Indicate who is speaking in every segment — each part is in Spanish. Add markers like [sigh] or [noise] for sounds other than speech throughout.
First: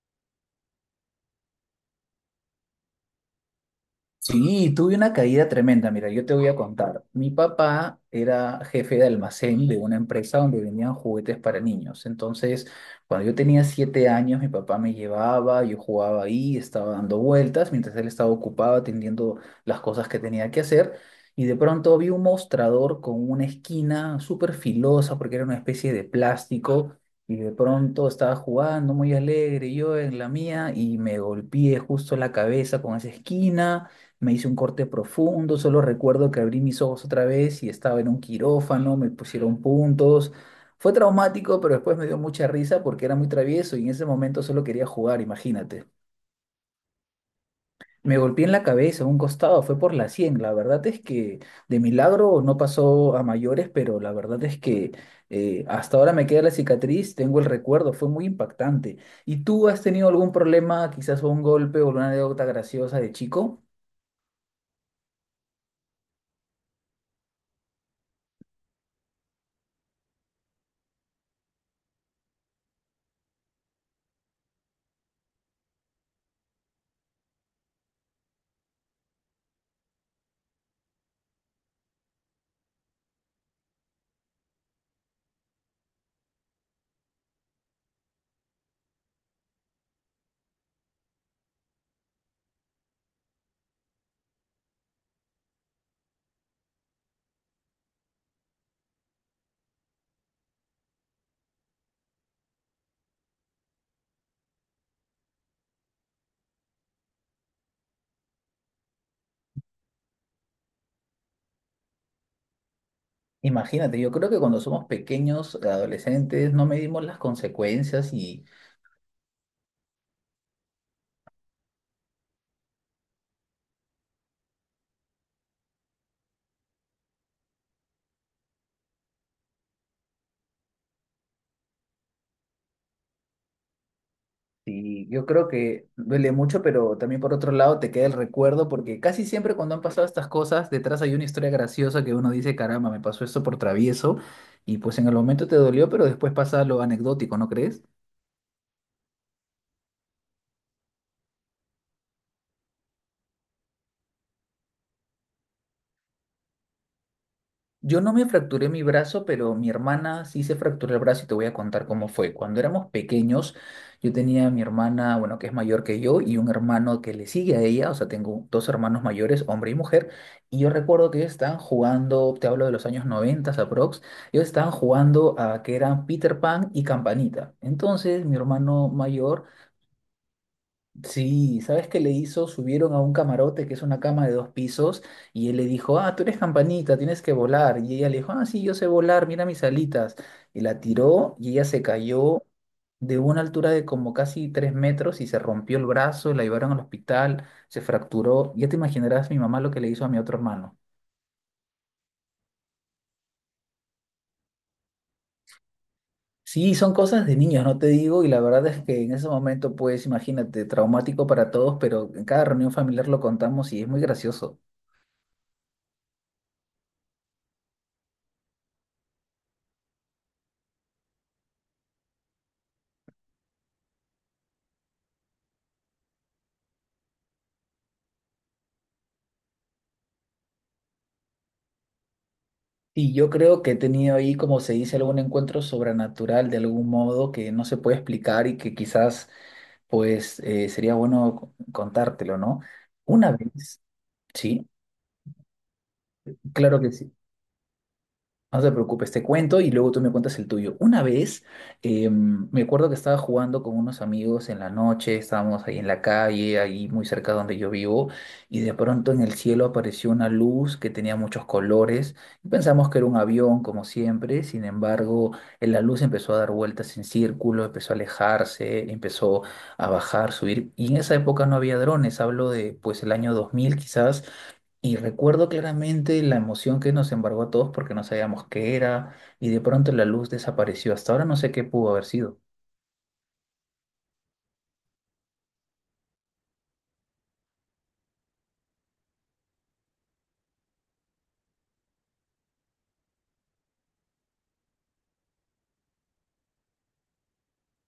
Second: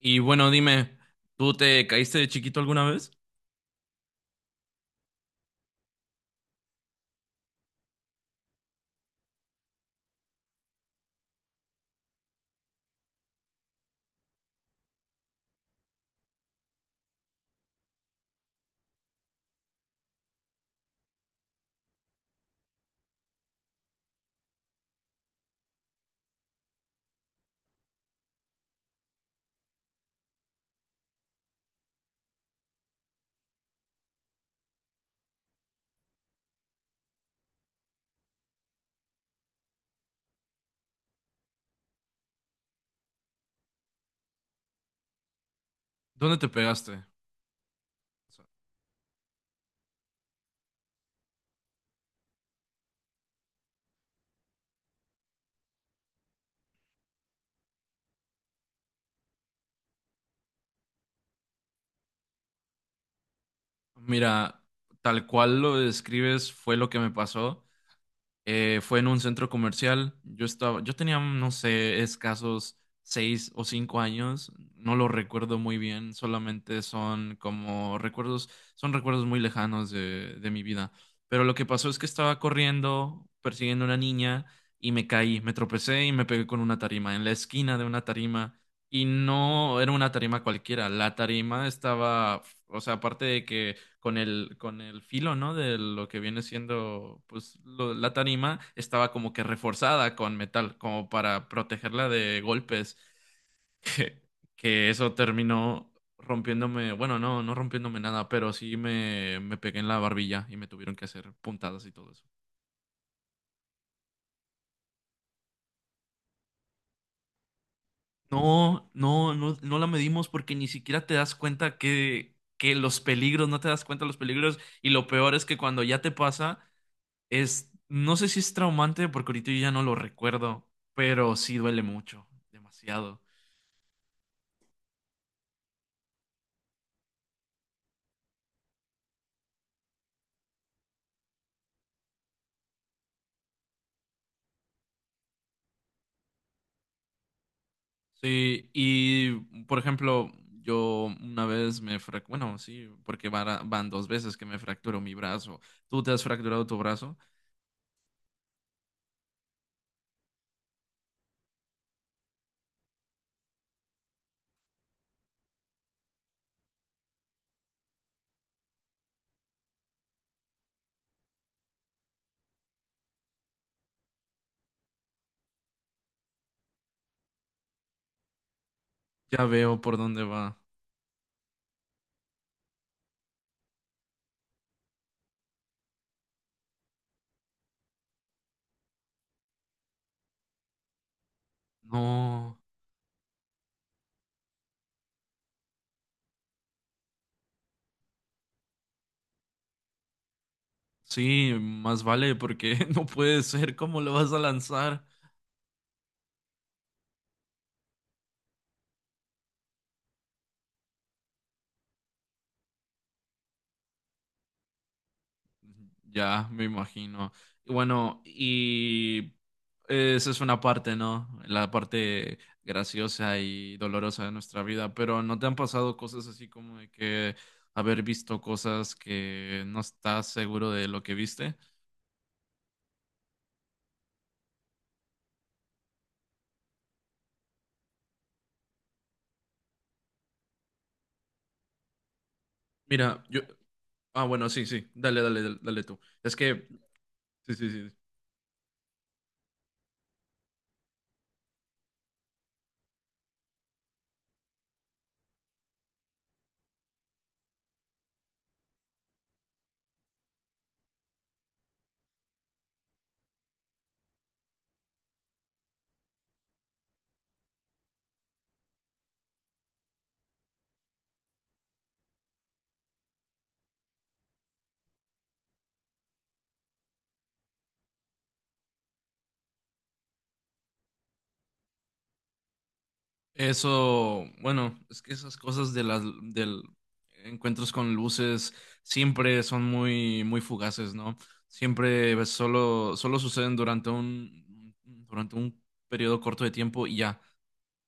Speaker 1: Y bueno, dime, ¿tú te caíste de chiquito alguna vez?
Speaker 2: Sí, tuve una caída tremenda. Mira, yo te voy a contar. Mi papá era jefe de almacén de una empresa donde vendían juguetes para niños. Entonces, cuando yo tenía 7 años, mi papá me llevaba, yo jugaba ahí, estaba dando vueltas, mientras él estaba ocupado atendiendo las cosas que tenía que hacer. Y de pronto vi un mostrador con una esquina súper filosa porque era una especie de plástico. Y de pronto estaba jugando muy alegre yo en la mía y me golpeé justo la cabeza con esa esquina. Me hice un corte profundo, solo recuerdo que abrí mis ojos otra vez y estaba en un quirófano, me pusieron puntos. Fue traumático, pero después me dio mucha risa porque era muy travieso y en ese momento solo quería jugar, imagínate.
Speaker 1: ¿Dónde te pegaste? O
Speaker 2: Me golpeé
Speaker 1: sea,
Speaker 2: en la cabeza, un costado, fue por la 100. La verdad es que de milagro no pasó a mayores, pero la verdad es que hasta ahora me queda la cicatriz, tengo el recuerdo, fue muy impactante. ¿Y tú has tenido algún problema, quizás un golpe o una anécdota graciosa de chico?
Speaker 1: mira, tal cual lo describes fue lo que me pasó. Fue en un centro comercial. Yo tenía, no sé, escasos 6 o 5 años. No lo recuerdo muy bien. Solamente son como recuerdos, son recuerdos muy lejanos de mi vida. Pero lo que pasó es que estaba corriendo, persiguiendo a una niña y me caí, me tropecé y me pegué con una tarima en la esquina de una tarima. Y no era una tarima cualquiera. La tarima estaba, o sea, aparte de que con el filo, ¿no? De lo que viene siendo, pues, la tarima estaba como que reforzada con metal, como para protegerla de golpes, [laughs] que, que eso terminó rompiéndome, bueno, no, no rompiéndome nada, pero sí me pegué en la barbilla y me tuvieron que hacer puntadas y todo eso.
Speaker 2: Imagínate, yo creo que cuando somos pequeños, adolescentes, no medimos las consecuencias, y,
Speaker 1: No, no, no, no la medimos porque ni siquiera te das cuenta que los peligros, no te das cuenta de los peligros y lo peor es que cuando ya te pasa. No sé si es traumante porque ahorita yo ya no lo recuerdo, pero sí duele mucho, demasiado.
Speaker 2: y yo creo que duele mucho, pero también por otro lado te queda el recuerdo porque casi siempre cuando han pasado estas cosas, detrás hay una historia graciosa que uno dice, caramba, me pasó esto por travieso y pues en el momento te dolió, pero después pasa lo anecdótico, ¿no crees?
Speaker 1: Sí, y por ejemplo, yo una vez bueno, sí, porque van dos veces que me fracturo mi brazo. ¿Tú te has fracturado tu brazo?
Speaker 2: Yo no me fracturé mi brazo, pero mi hermana sí se fracturó el brazo y te voy a contar cómo fue. Cuando éramos pequeños, yo tenía a mi hermana, bueno, que es mayor que yo, y un hermano que le sigue a ella, o sea, tengo dos hermanos mayores, hombre y mujer, y yo recuerdo que ellos estaban jugando, te hablo de los años 90 aprox, ellos estaban jugando a que eran Peter Pan y Campanita. Entonces, mi hermano
Speaker 1: Ya
Speaker 2: mayor.
Speaker 1: veo por dónde va.
Speaker 2: Sí, ¿sabes qué le hizo? Subieron a un camarote que es una cama de dos pisos y él le dijo, ah, tú eres Campanita, tienes que volar. Y ella le dijo, ah, sí, yo sé volar, mira mis alitas. Y la tiró y ella se cayó
Speaker 1: No,
Speaker 2: de una altura de como casi 3 metros y se rompió el brazo, la llevaron al hospital, se fracturó. Ya te imaginarás mi mamá lo que le hizo a mi otro hermano.
Speaker 1: sí, más vale porque [laughs] no puede ser, ¿cómo lo vas a lanzar?
Speaker 2: Sí, son cosas de niños, no te digo, y la verdad es que en ese momento, pues, imagínate, traumático para todos, pero en cada reunión familiar lo contamos y es muy gracioso.
Speaker 1: Ya, me imagino. Y bueno, y esa es una parte, ¿no? La parte graciosa y dolorosa de nuestra vida, pero ¿no te han pasado cosas así como de que haber visto cosas que no estás seguro de lo que viste?
Speaker 2: Y yo creo que he tenido ahí, como se dice, algún encuentro sobrenatural de algún modo que no se puede explicar y que quizás, pues, sería bueno contártelo, ¿no?
Speaker 1: Mira,
Speaker 2: Una
Speaker 1: yo.
Speaker 2: vez,
Speaker 1: Ah, bueno, sí,
Speaker 2: sí,
Speaker 1: sí, dale, dale, dale, dale tú. Es que.
Speaker 2: claro que sí.
Speaker 1: Sí, sí, sí.
Speaker 2: No te preocupes, te cuento y luego tú me cuentas el tuyo. Una vez, me acuerdo que estaba jugando con unos amigos en la noche, estábamos ahí en la calle, ahí muy cerca donde yo vivo, y de pronto en el cielo apareció una luz que tenía muchos colores. Pensamos que era un avión, como siempre, sin embargo, la luz empezó a dar vueltas en círculo, empezó a alejarse, empezó a bajar, subir, y en esa época no había drones, hablo de pues el año 2000 quizás. Y recuerdo claramente la emoción que nos embargó a todos porque no sabíamos qué era y de pronto la luz desapareció. Hasta ahora no sé qué pudo haber sido.
Speaker 1: Eso, bueno, es que esas cosas de las del encuentros con luces siempre son muy muy fugaces, ¿no? Siempre solo suceden durante un periodo corto de tiempo y ya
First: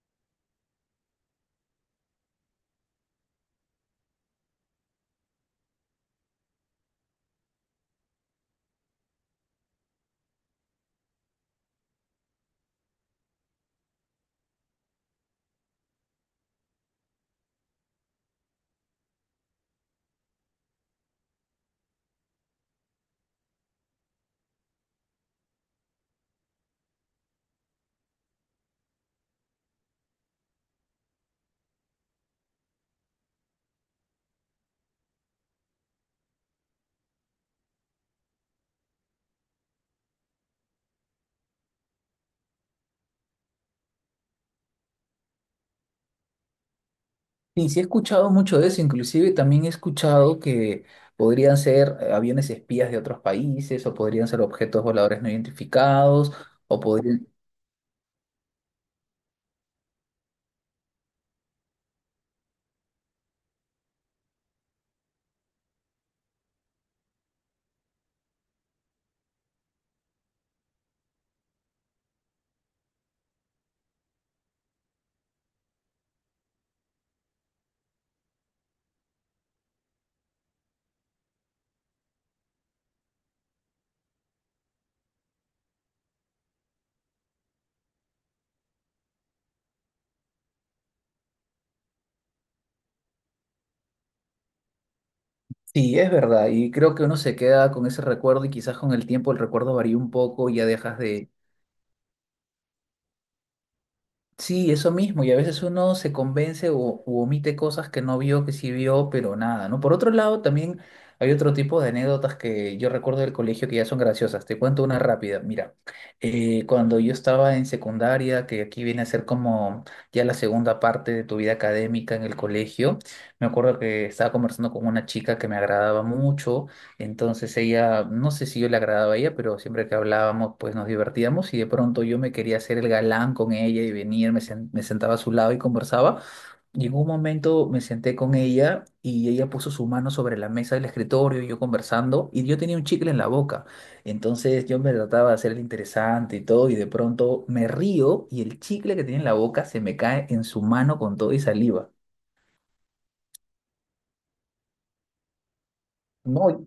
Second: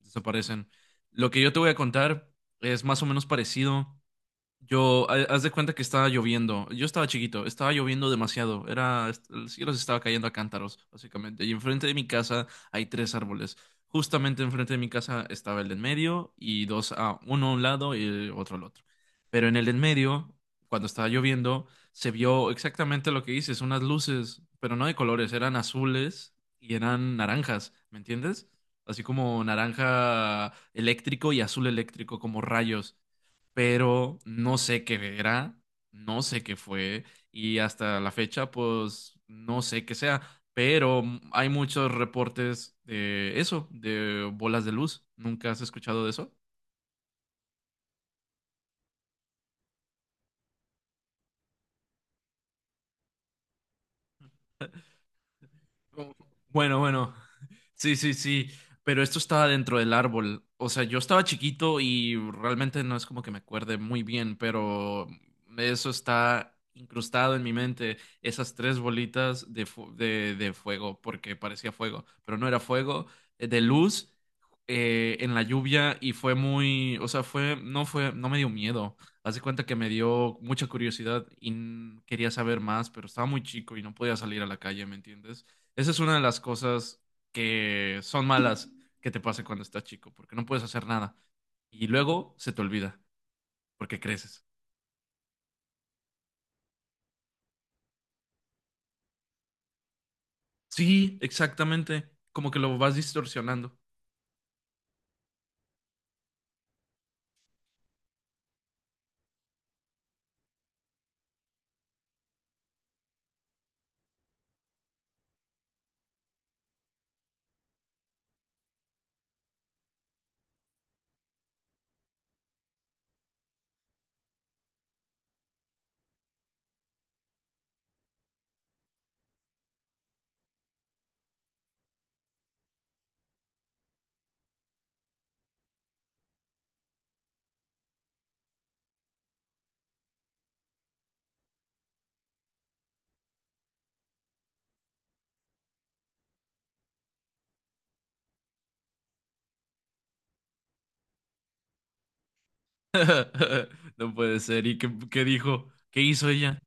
Speaker 1: desaparecen. Lo que yo te voy a contar es más o menos parecido. Yo, haz de cuenta que estaba lloviendo. Yo estaba chiquito, estaba lloviendo demasiado. El cielo se estaba cayendo a cántaros, básicamente. Y enfrente de mi casa hay tres árboles. Justamente enfrente de mi casa estaba el de en medio y dos a uno a un lado y el otro al otro. Pero en el de en medio, cuando estaba lloviendo, se vio exactamente lo que dices, unas luces, pero no de colores, eran azules y eran naranjas, ¿me entiendes? Así como naranja eléctrico y azul eléctrico, como rayos, pero no sé qué era, no sé qué fue y hasta la fecha pues no sé qué sea, pero hay muchos reportes de eso, de bolas de luz. ¿Nunca has escuchado de eso?
Speaker 2: Sí, he escuchado mucho de eso, inclusive también he escuchado que podrían ser aviones espías de otros países o podrían ser objetos voladores no identificados
Speaker 1: Bueno,
Speaker 2: o
Speaker 1: bueno.
Speaker 2: podrían...
Speaker 1: Sí, sí, sí, pero esto estaba dentro del árbol. O sea, yo estaba chiquito y realmente no es como que me acuerde muy bien, pero eso está incrustado en mi mente, esas tres bolitas de fuego, porque parecía fuego, pero no era fuego, de luz, en la lluvia y fue muy, o sea, fue, no me dio miedo. Haz de cuenta que me dio mucha curiosidad y quería saber más, pero estaba muy chico y no podía salir a la calle, ¿me entiendes? Esa es una de las cosas que son malas que te pase cuando estás chico, porque no puedes hacer nada. Y luego se te olvida, porque creces.
Speaker 2: Sí, es verdad, y creo que uno se queda con ese recuerdo y quizás con el tiempo el recuerdo varía un poco y ya dejas
Speaker 1: Sí,
Speaker 2: de.
Speaker 1: exactamente. Como que lo vas distorsionando.
Speaker 2: Sí, eso mismo, y a veces uno se convence o u omite cosas que no vio, que sí vio, pero nada, ¿no? Por otro lado, también hay otro tipo de anécdotas que yo recuerdo del colegio que ya son graciosas. Te cuento una rápida. Mira, cuando yo estaba en secundaria, que aquí viene a ser como ya la segunda parte de tu vida académica en el colegio, me acuerdo que estaba conversando con una chica que me agradaba mucho. Entonces ella, no sé si yo le agradaba a ella, pero siempre que hablábamos, pues nos divertíamos y de pronto yo me quería hacer el galán con ella y venir, me sentaba a su lado y conversaba. Y en un momento me senté con ella y ella puso su mano sobre la mesa del escritorio y yo conversando y yo tenía un chicle en la boca. Entonces yo me trataba de hacer el interesante y todo y de pronto me río y el chicle que tenía en la boca se me cae en su mano con todo y saliva.
Speaker 1: [laughs] No puede ser. ¿Y qué dijo? ¿Qué hizo ella?
Speaker 2: No,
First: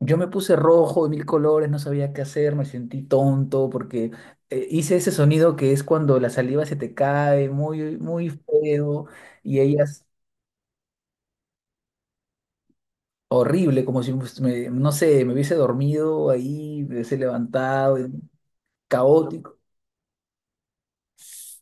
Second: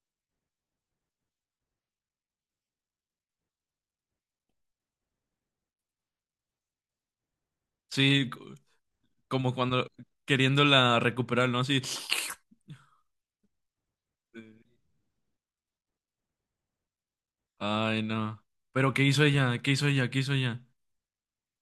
Speaker 2: yo me puse rojo de mil colores, no sabía qué hacer, me sentí tonto porque hice ese sonido que es cuando la saliva se te cae, muy,
Speaker 1: Sí,
Speaker 2: muy feo,
Speaker 1: como
Speaker 2: y
Speaker 1: cuando
Speaker 2: ellas,
Speaker 1: queriéndola recuperar, ¿no? Así.
Speaker 2: horrible, como si pues, no sé, me hubiese dormido ahí, me hubiese levantado,
Speaker 1: Ay, no. Pero ¿qué hizo
Speaker 2: caótico.
Speaker 1: ella? ¿Qué hizo ella? ¿Qué hizo ella?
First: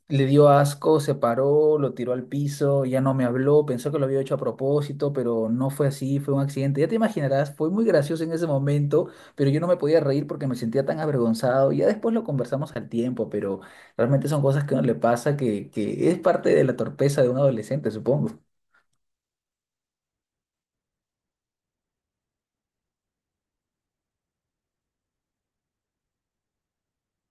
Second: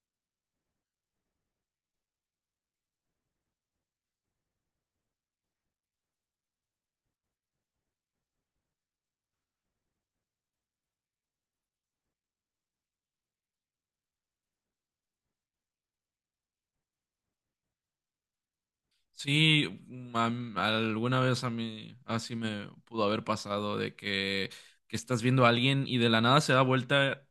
Speaker 2: Le dio asco, se paró, lo tiró al piso, ya no me habló, pensó que lo había hecho a propósito, pero no fue así, fue un accidente. Ya te imaginarás, fue muy gracioso en ese momento, pero yo no me podía reír porque me sentía tan avergonzado. Ya después lo conversamos al tiempo, pero realmente son cosas que a uno le pasa que es parte de la torpeza de un adolescente, supongo.
Speaker 1: Sí, mm, a alguna vez a mí así me pudo haber pasado de que estás viendo a alguien y de la nada se da vuelta,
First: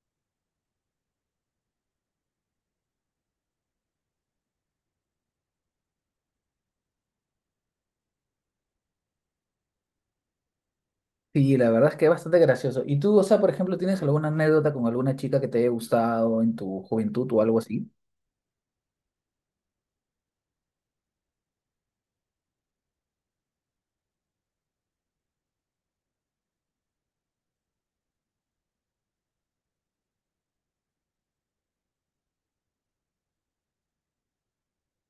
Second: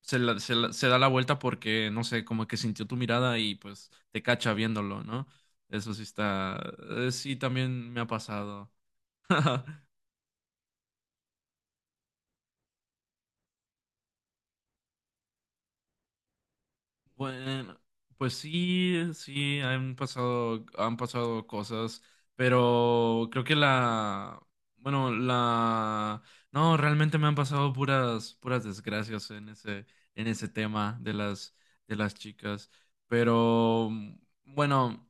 Speaker 1: se da la vuelta porque, no sé, como que sintió tu mirada y pues te cacha viéndolo, ¿no? Eso sí está, sí también me ha pasado. [laughs]
Speaker 2: Sí, la verdad es que es bastante gracioso. ¿Y tú, o sea, por ejemplo, tienes alguna anécdota con alguna chica que te haya gustado en tu juventud o algo
Speaker 1: Bueno,
Speaker 2: así?
Speaker 1: pues sí, sí, han pasado cosas, pero creo que bueno, no, realmente me han pasado puras desgracias en ese tema de las chicas, pero bueno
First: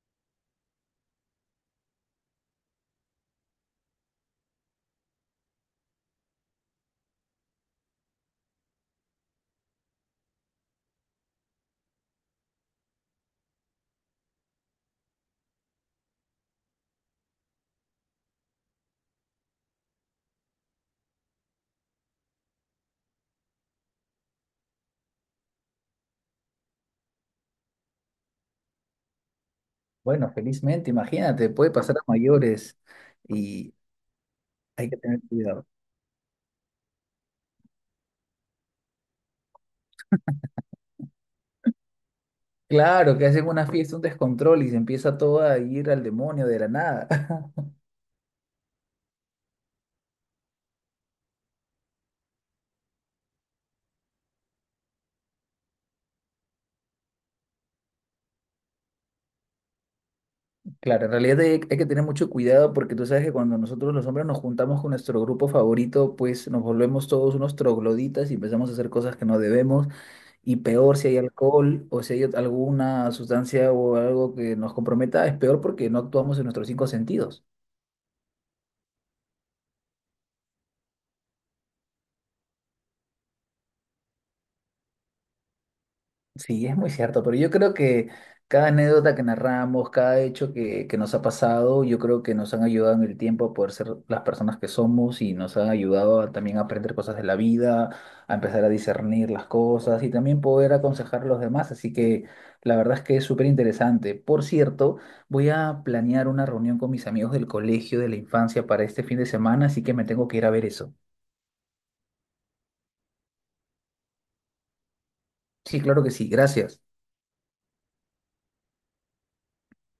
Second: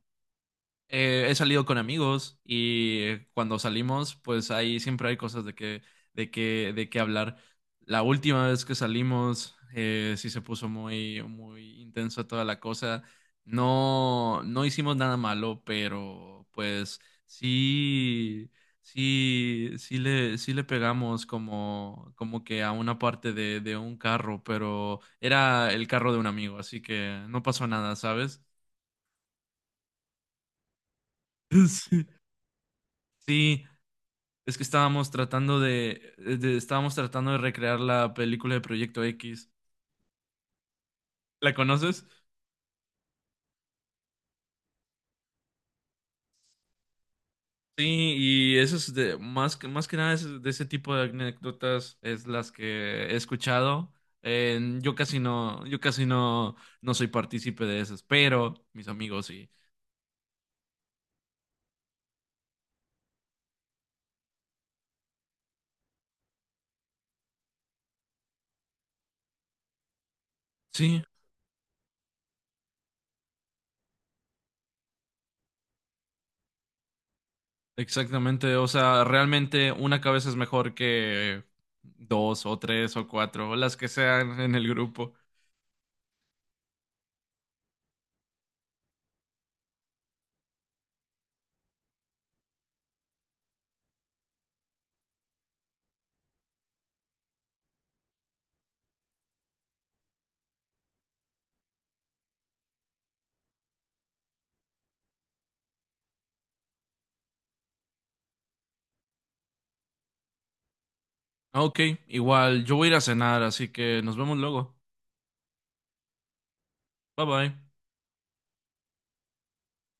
Speaker 1: he salido con amigos y cuando salimos, pues ahí siempre hay cosas de que hablar. La última vez que salimos, sí se puso muy, muy intensa toda la cosa. No, no hicimos nada malo, pero pues sí, sí, sí le pegamos como que a una parte de un carro, pero era el carro de un amigo, así que no pasó nada, ¿sabes?
Speaker 2: Bueno, felizmente, imagínate,
Speaker 1: [laughs]
Speaker 2: puede pasar a
Speaker 1: Sí.
Speaker 2: mayores.
Speaker 1: Sí,
Speaker 2: Y
Speaker 1: es que
Speaker 2: hay que tener cuidado.
Speaker 1: estábamos tratando de recrear la película de Proyecto X. ¿La conoces?
Speaker 2: Claro, que hacen una fiesta, un descontrol y se empieza todo a ir al demonio de la nada. [laughs]
Speaker 1: Sí, y eso es de más que nada es de ese tipo de anécdotas es las que he escuchado. Yo casi no, no soy partícipe de esas, pero mis amigos sí.
Speaker 2: Claro, en realidad hay que tener mucho cuidado porque tú sabes que cuando nosotros los hombres nos juntamos con nuestro grupo favorito, pues nos volvemos todos unos trogloditas y empezamos a hacer cosas que no debemos. Y peor
Speaker 1: Sí,
Speaker 2: si hay alcohol o si hay alguna sustancia o algo que nos comprometa, es peor porque no actuamos en nuestros cinco sentidos.
Speaker 1: exactamente. O sea, realmente una cabeza es mejor que dos o tres o cuatro, o las que sean en el grupo.
Speaker 2: Sí, es muy cierto, pero yo creo que cada anécdota que narramos, cada hecho que nos ha pasado, yo creo que nos han ayudado en el tiempo a poder ser las personas que somos y nos han ayudado a también aprender cosas de la vida, a empezar a discernir las cosas y también poder aconsejar a los demás. Así que la verdad es que es súper interesante. Por cierto, voy a planear una reunión con mis amigos del colegio de la infancia para este fin de semana, así que me tengo que ir a ver eso.
Speaker 1: Ah, Ok, igual, yo voy a ir a cenar, así que nos vemos luego.
Speaker 2: Sí, claro que sí, gracias.
Speaker 1: Bye bye.